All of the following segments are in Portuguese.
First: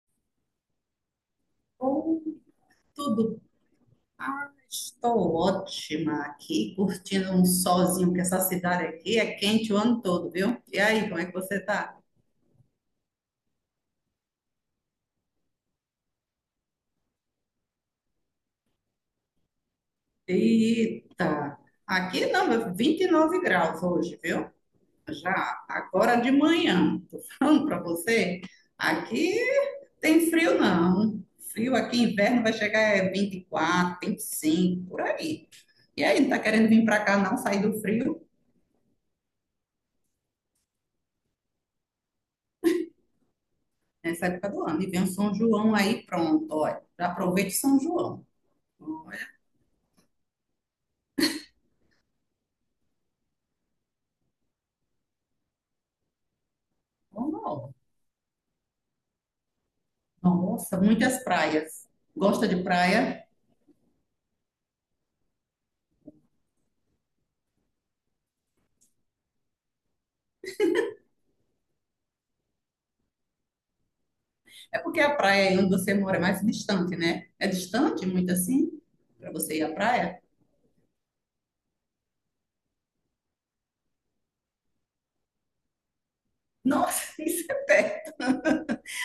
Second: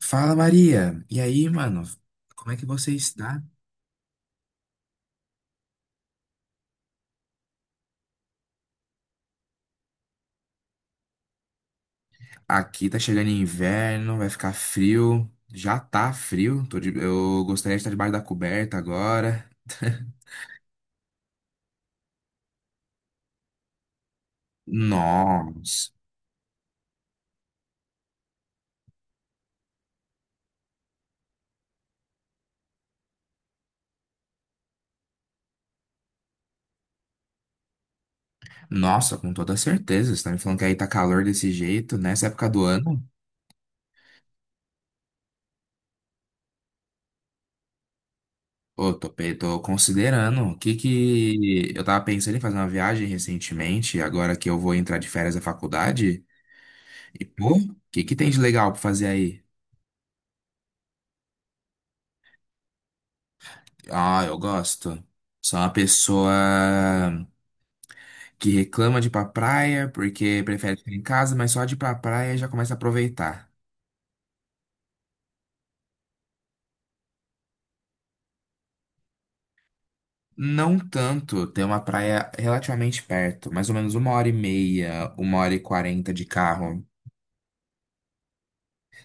Fala, Maria. E aí, mano? Ou Como é que você tudo. está? Estou ótima aqui, curtindo um solzinho, que essa cidade aqui é quente o ano todo, viu? E aí, como é que você tá? Aqui tá chegando inverno, vai ficar frio. Já tá frio. Eu gostaria de estar debaixo da coberta agora. Eita! Aqui não, 29 graus hoje, viu? Já, Nossa. agora de manhã, tô falando pra você, aqui tem frio não. Frio aqui, inverno vai chegar é 24, 25, por aí. E aí, não tá querendo vir pra cá não, sair do frio? Nossa, com toda certeza. Você tá me falando que aí tá calor desse jeito nessa época do ano? Nessa época do ano. E vem o São João aí, pronto, olha. Já aproveite São João. Ô, tô considerando. O que que. Eu tava pensando em fazer uma viagem recentemente, agora que eu vou entrar de férias da faculdade. E, pô, Normal. o que que tem de legal pra fazer aí? Nossa, muitas praias. Gosta de praia? Ah, eu gosto. Sou uma pessoa que reclama de ir pra praia porque prefere ficar em casa, mas só de ir pra praia já começa a aproveitar. É porque a praia aí onde você mora é mais distante, né? É distante, muito assim, para você ir à praia? Não tanto, tem uma praia relativamente perto, mais ou menos uma hora e meia, uma hora e quarenta de carro. Nossa, isso é perto.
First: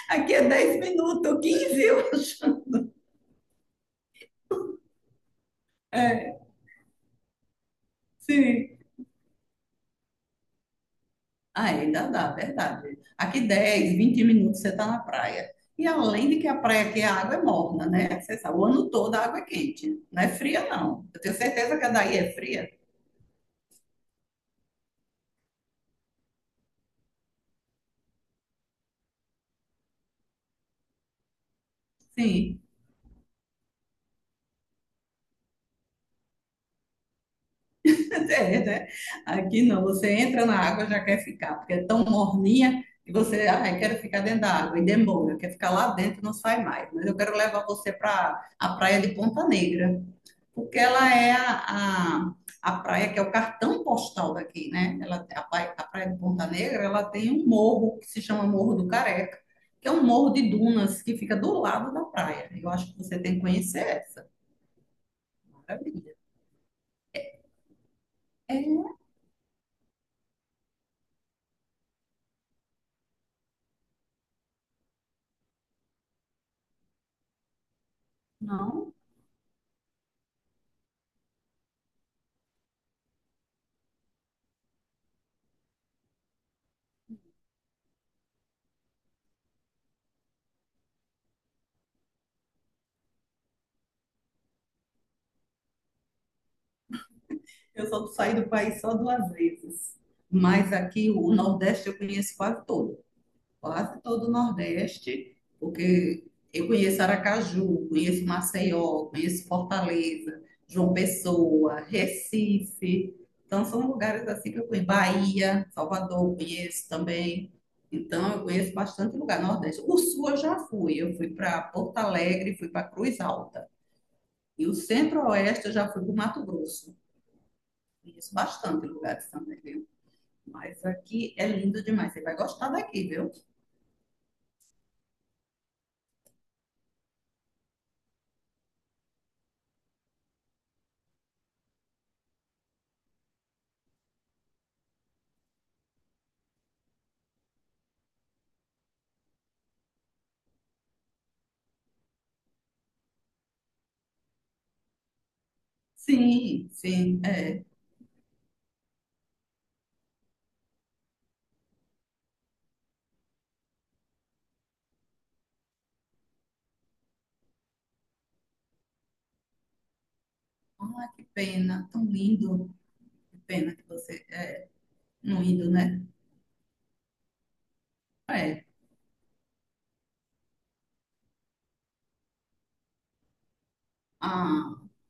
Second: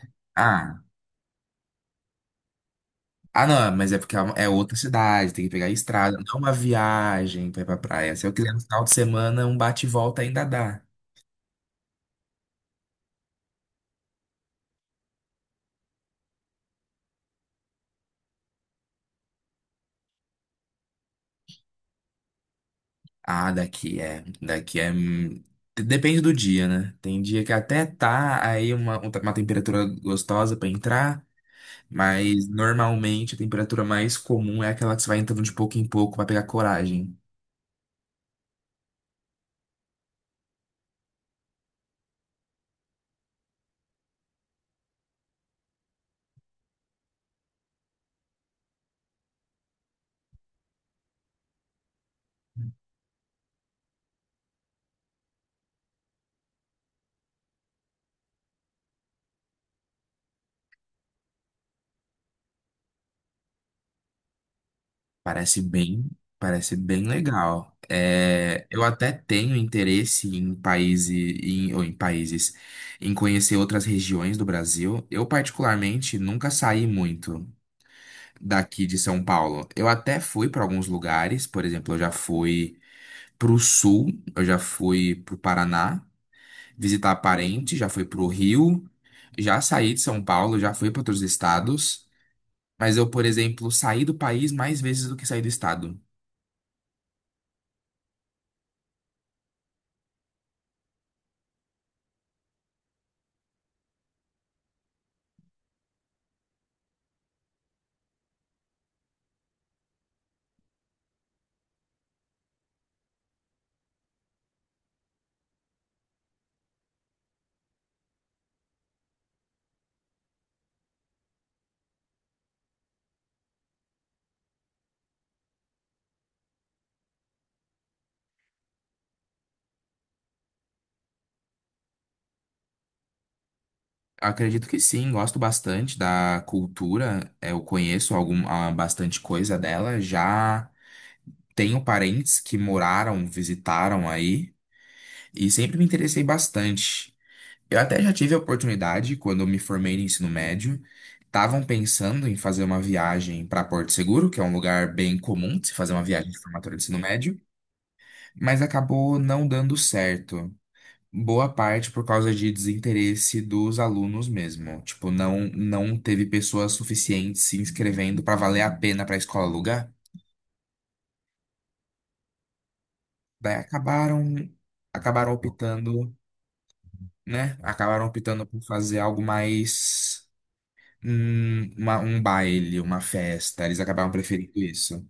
Aqui é Ah, 10 minutos, 15. Ah não, mas é porque é outra cidade, tem que pegar a estrada, não é É, uma viagem pra ir pra praia. Se eu quiser no sim. final de semana, um bate e volta ainda dá. Ah, ainda dá, verdade. Aqui 10, 20 minutos você está na praia. E além de que a praia aqui a água é morna, né? Você sabe, o ano todo a água é quente. Não é fria, não. Eu tenho certeza que a daí é fria. Ah, daqui é. Daqui é. Depende do dia, né? Tem dia que até tá aí uma temperatura gostosa pra entrar, mas Sim, normalmente a temperatura mais comum é aquela que você vai entrando de pouco em pouco pra pegar coragem. é, né? Aqui não, você entra na água já quer ficar, porque é tão morninha que você, ah, eu quero ficar dentro da água e demora, quer ficar lá dentro, não sai mais. Mas eu quero levar você para a praia de Ponta Negra. Porque ela é a praia que é o cartão postal daqui, né? Ela, a praia de Ponta Negra, ela tem um morro que se chama Morro do Careca, que é um morro de dunas que fica do lado da praia. Eu acho que você tem que conhecer essa. Parece bem, Maravilha. parece bem legal. É, eu É, até tenho interesse em países, em, ou em países, em conhecer outras regiões do Brasil. Eu particularmente nunca saí muito daqui não. de São Paulo. Eu até fui para alguns lugares, por exemplo, eu já fui pro sul, eu já fui pro Paraná visitar parente, já fui pro Rio, já saí de São Paulo, já fui para outros estados, mas eu, por exemplo, saí do país mais vezes do que saí do estado. Eu só saí do país só duas vezes, mas aqui o Nordeste eu conheço quase todo. Quase todo o Nordeste, porque eu conheço Aracaju, conheço Maceió, conheço Fortaleza, João Pessoa, Recife. Então, são lugares assim que eu conheço. Bahia, Salvador, conheço também. Então, eu conheço bastante lugar no Nordeste. O Sul eu já fui. Eu fui para Porto Alegre, fui para Cruz Alta. E o Centro-Oeste eu já fui para o Mato Grosso. Conheço bastante lugares também, viu? Mas aqui é lindo demais. Você vai gostar daqui, viu? Acredito que sim, gosto bastante da cultura, eu conheço algum, bastante coisa dela, já tenho parentes que moraram, visitaram aí, e sempre me interessei bastante. Eu até já tive a oportunidade, quando eu me formei no ensino médio, estavam pensando em fazer uma viagem para Porto Seguro, que é um lugar bem comum de se fazer uma viagem de Sim, formatura de ensino sim, médio, é. mas acabou não dando certo. Boa parte por causa de desinteresse dos alunos mesmo. Tipo, não, não teve pessoas suficientes se inscrevendo para valer a pena para a escola alugar. Ah, que pena, tão lindo. Que Daí pena que acabaram, você acabaram não indo, né? optando, né? Acabaram optando por É. fazer algo mais um baile, uma festa. Eles acabaram preferindo Ah, isso.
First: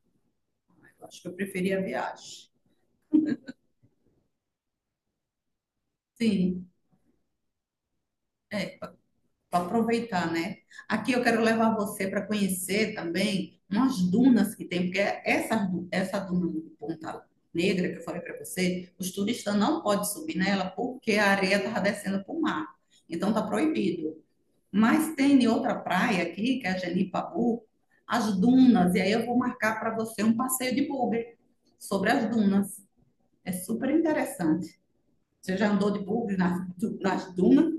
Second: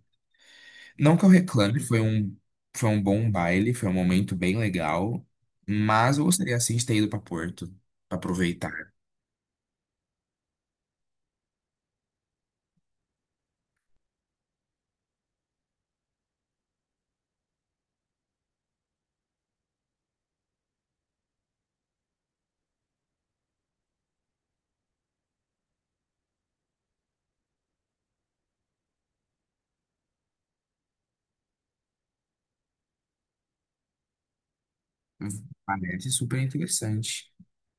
eu Não acho que que eu eu reclame, preferia a viagem. foi um bom baile, foi um momento bem legal, mas eu gostaria Sim, assim de ter ido para Porto, para é, aproveitar. para aproveitar, né? Aqui eu quero levar você para conhecer também umas dunas que tem, porque essa duna de Ponta Negra que eu falei para você, os turistas não podem subir nela porque a areia estava descendo para o mar. Então tá proibido. Mas tem outra praia aqui, que é a Genipabu, as dunas, e aí eu vou marcar para você um passeio de bugre sobre as dunas. É super interessante. Você já andou de Parece bugre super nas, interessante. nas dunas?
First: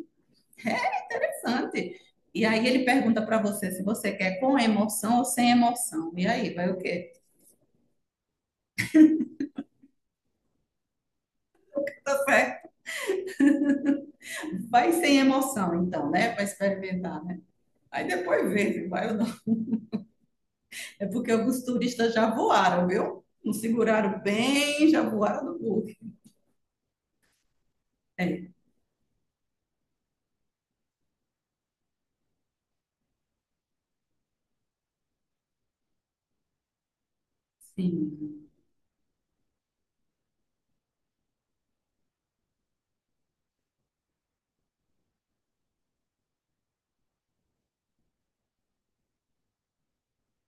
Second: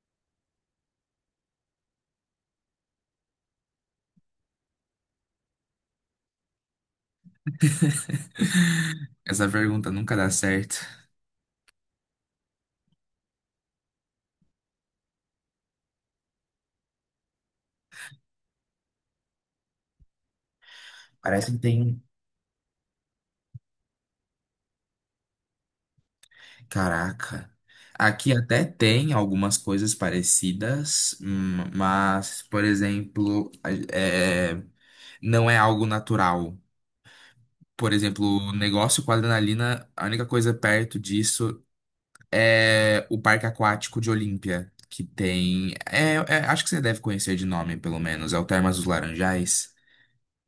É interessante. E aí ele pergunta para você se você quer com emoção ou sem emoção. E aí, vai o quê? Essa pergunta nunca dá certo. Tá certo. Vai sem emoção, então, né? Para experimentar, né? Aí depois vê se vai ou não. É porque Parece que alguns tem. turistas já voaram, viu? Não seguraram bem, já voaram no bugre. Caraca. Aqui É. até tem algumas coisas parecidas, mas, por exemplo, é, não é algo natural. Por Sim. exemplo, negócio com adrenalina, a única coisa perto disso é o Parque Aquático de Olímpia, que tem. Acho que você deve conhecer de nome, pelo menos. É o Termas dos Laranjais.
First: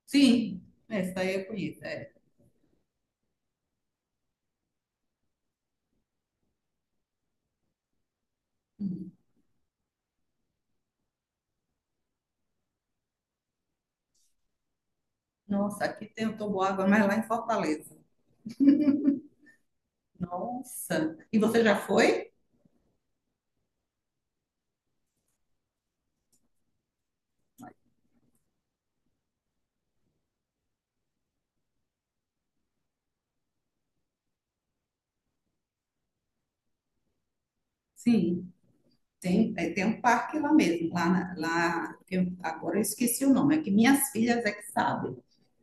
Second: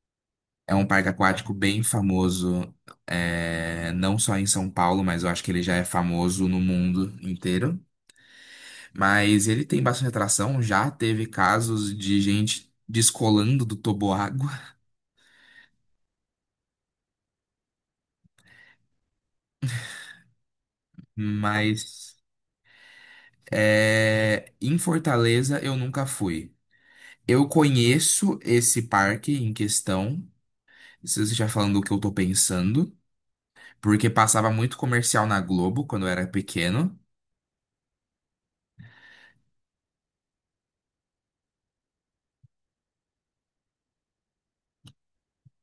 Sim, É um parque essa aí eu aquático bem conheço. É. famoso, é, não só em São Paulo, mas eu acho que ele já é famoso no mundo inteiro. Hum. Mas ele tem bastante atração, já teve casos de gente descolando do toboágua, Nossa, aqui tem o Toboágua, mas lá em Fortaleza. Nossa. E você já mas foi? é, em Fortaleza eu nunca fui. Eu conheço esse parque em questão, se você já falando o que eu tô pensando, porque passava muito comercial na Globo quando eu era pequeno. Sim. Tem, um parque lá mesmo, lá, lá que agora eu esqueci o nome, é que minhas filhas é que sabem.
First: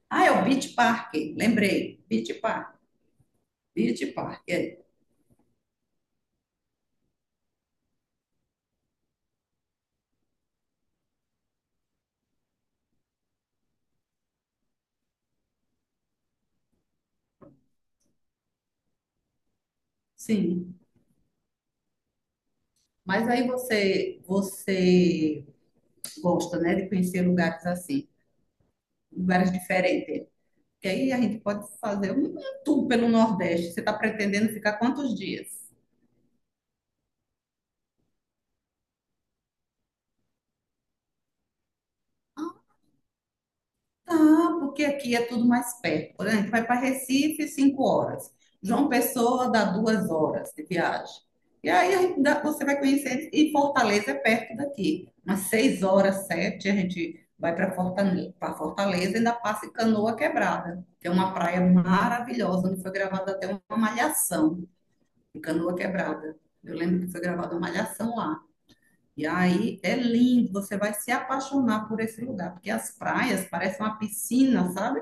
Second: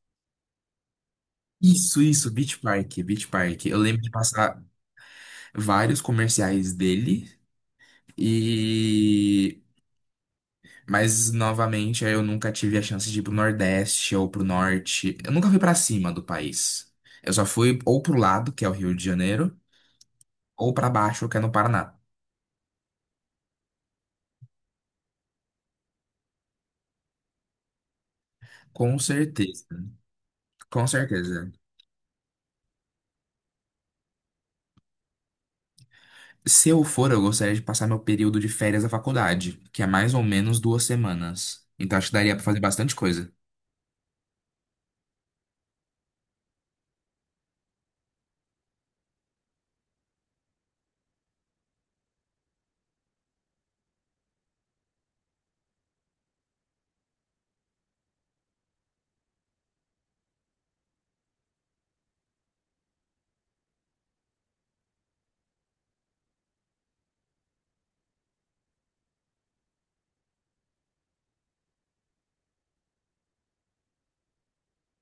Ah, é o Beach Park, Isso, lembrei. isso, Beach Beach Park. Park, Beach Park. Eu lembro Beach de Park, passar é. vários comerciais dele e mas novamente eu nunca tive a chance de ir pro Nordeste ou pro Norte. Eu nunca fui pra cima do país. Eu só fui ou pro lado, que é o Rio de Janeiro, ou Sim. pra baixo, que é no Paraná. Mas aí você gosta, né, de conhecer lugares assim, Com lugares certeza. diferentes. Com Que aí a gente certeza. pode fazer um tour pelo Nordeste. Você está pretendendo ficar quantos dias? Se eu for, eu gostaria de passar meu período de férias da faculdade, que é mais ou menos 2 semanas. Então acho que daria pra fazer bastante coisa. Tá, porque aqui é tudo mais perto. Por exemplo, vai para Recife, 5 horas. João Pessoa dá 2 horas de viagem. E aí a gente você vai conhecer. E Fortaleza é perto daqui. Umas 6 horas, 7, a gente vai para Fortaleza, e ainda passa em Canoa Quebrada, que é uma praia maravilhosa, onde foi gravada até uma malhação de Canoa Quebrada. Eu lembro que foi gravada uma malhação lá. E aí é lindo, você vai se apaixonar por esse lugar, porque as praias parecem uma piscina, sabe?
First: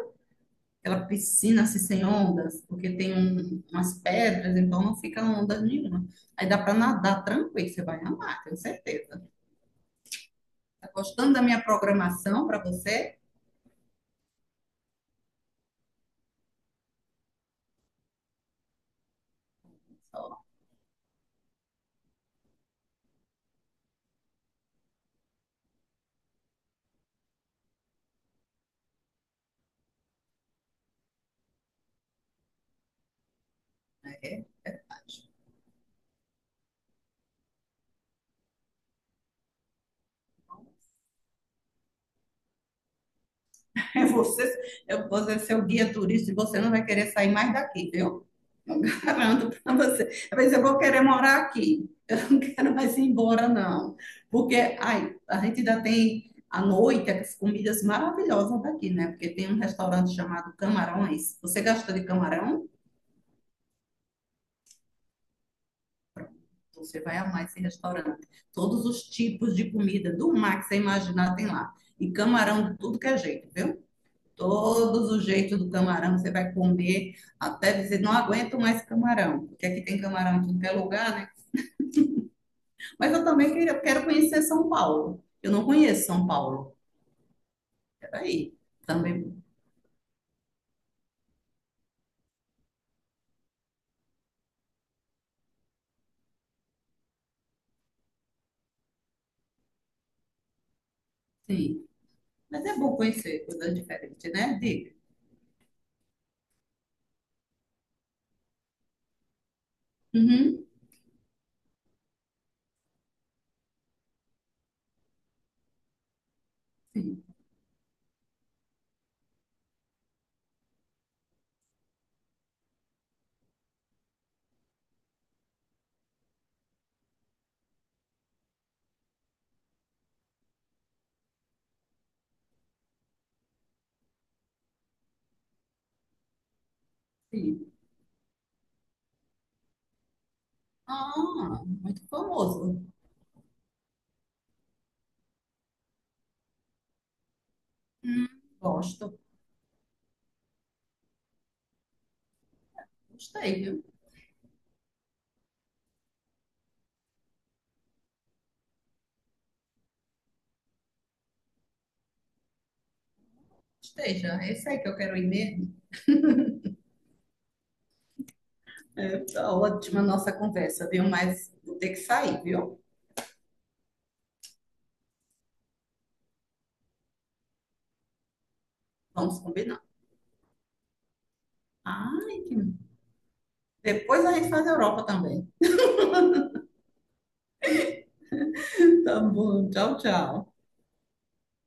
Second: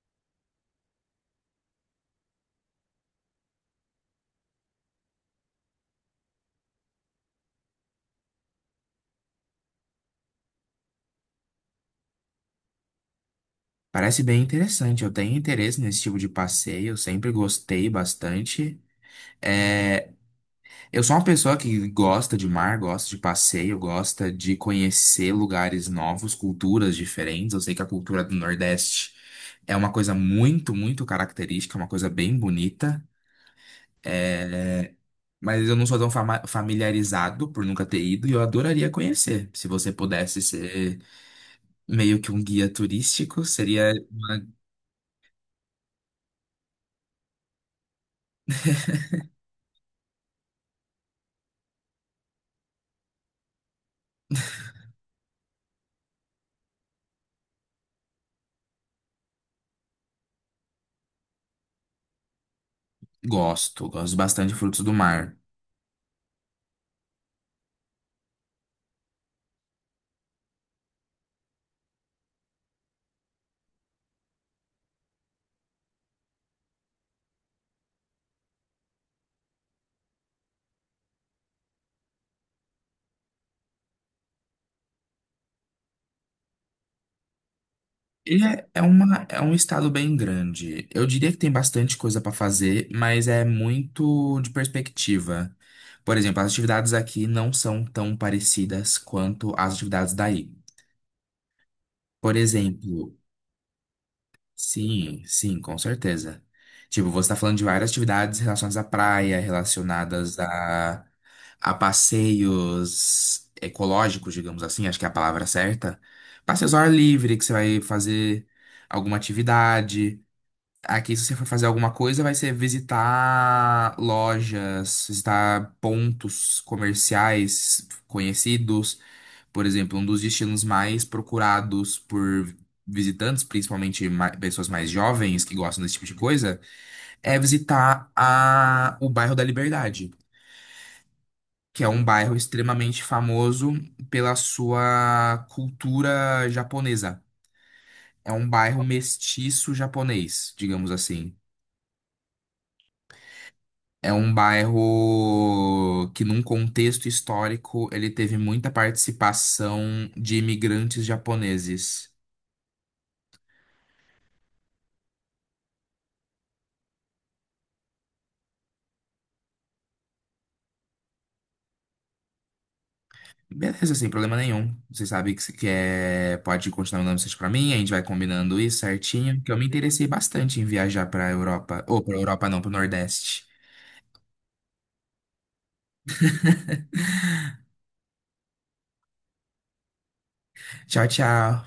Aquela piscina assim, sem ondas, porque tem umas pedras, então não fica onda nenhuma. Aí dá para nadar tranquilo, você vai amar, tenho certeza. Tá gostando da minha programação para você? Parece bem interessante, eu tenho interesse nesse tipo de passeio, sempre gostei bastante. É, Só, eu sou uma pessoa que gosta de mar, gosta de passeio, gosta de conhecer lugares novos, culturas diferentes. Eu sei que a cultura do Nordeste é uma coisa muito, muito característica, é uma coisa bem bonita. é, é. É, mas eu não sou tão familiarizado por nunca ter ido e eu adoraria conhecer. Se você pudesse ser meio que um guia turístico, seria É você, uma... eu vou ser seu guia turista e você não vai querer sair mais daqui, viu? Eu garanto para você. Às vezes eu vou querer morar aqui. Eu não quero mais ir embora, não. Porque ai, a gente ainda tem à noite as comidas maravilhosas daqui, né? Porque tem um restaurante chamado Camarões. Você gosta de camarão? Gosto, gosto bastante de frutos do mar. Você vai amar esse restaurante. Todos os tipos de comida do mar que você imaginar tem lá. E camarão de tudo que é jeito, viu? Todos os jeitos do camarão, você vai comer até dizer, não aguento mais camarão, porque aqui tem camarão em tudo é lugar, né? Mas eu também quero conhecer São Paulo. Eu não conheço São Paulo. E Peraí, é, é, uma, é também, um estado bem grande. Eu diria que tem bastante coisa para fazer, mas é muito de perspectiva. Por exemplo, as atividades aqui não são tão parecidas quanto as atividades daí. sim. Por Mas é bom exemplo, conhecer coisas diferentes, né? Diga. sim, sim, com certeza. Tipo, você tá falando de várias atividades relacionadas à praia, relacionadas Uhum, a passeios ecológicos, digamos assim, acho que é a palavra certa. Passeios ao ar sim, livre, que você vai fazer alguma atividade. Aqui, se você for fazer alguma coisa, vai ser visitar lojas, visitar pontos comerciais conhecidos. Por exemplo, um dos destinos mais procurados por visitantes, principalmente pessoas mais jovens que gostam desse tipo de coisa, é sim. visitar o bairro da Liberdade, Ah, que é muito um bairro famoso. extremamente famoso pela sua cultura japonesa. Hum, É um bairro Gosto. mestiço japonês, digamos assim. Gostei, viu? É um bairro que, num contexto histórico, ele teve muita participação de imigrantes japoneses. Gostei já. Esse aí que eu quero ir mesmo. É, tá ótima a nossa conversa, viu? Mas vou ter que sair, viu? Beleza, sem problema nenhum. Você sabe que, que é, pode continuar mandando mensagem pra mim, a gente vai combinando isso certinho, Vamos que eu me combinar. interessei bastante em viajar pra Europa. Ou pra Ai, Europa que não, pro Nordeste. Depois a gente faz a Europa também. Tá bom, tchau, tchau. Tchau, tchau.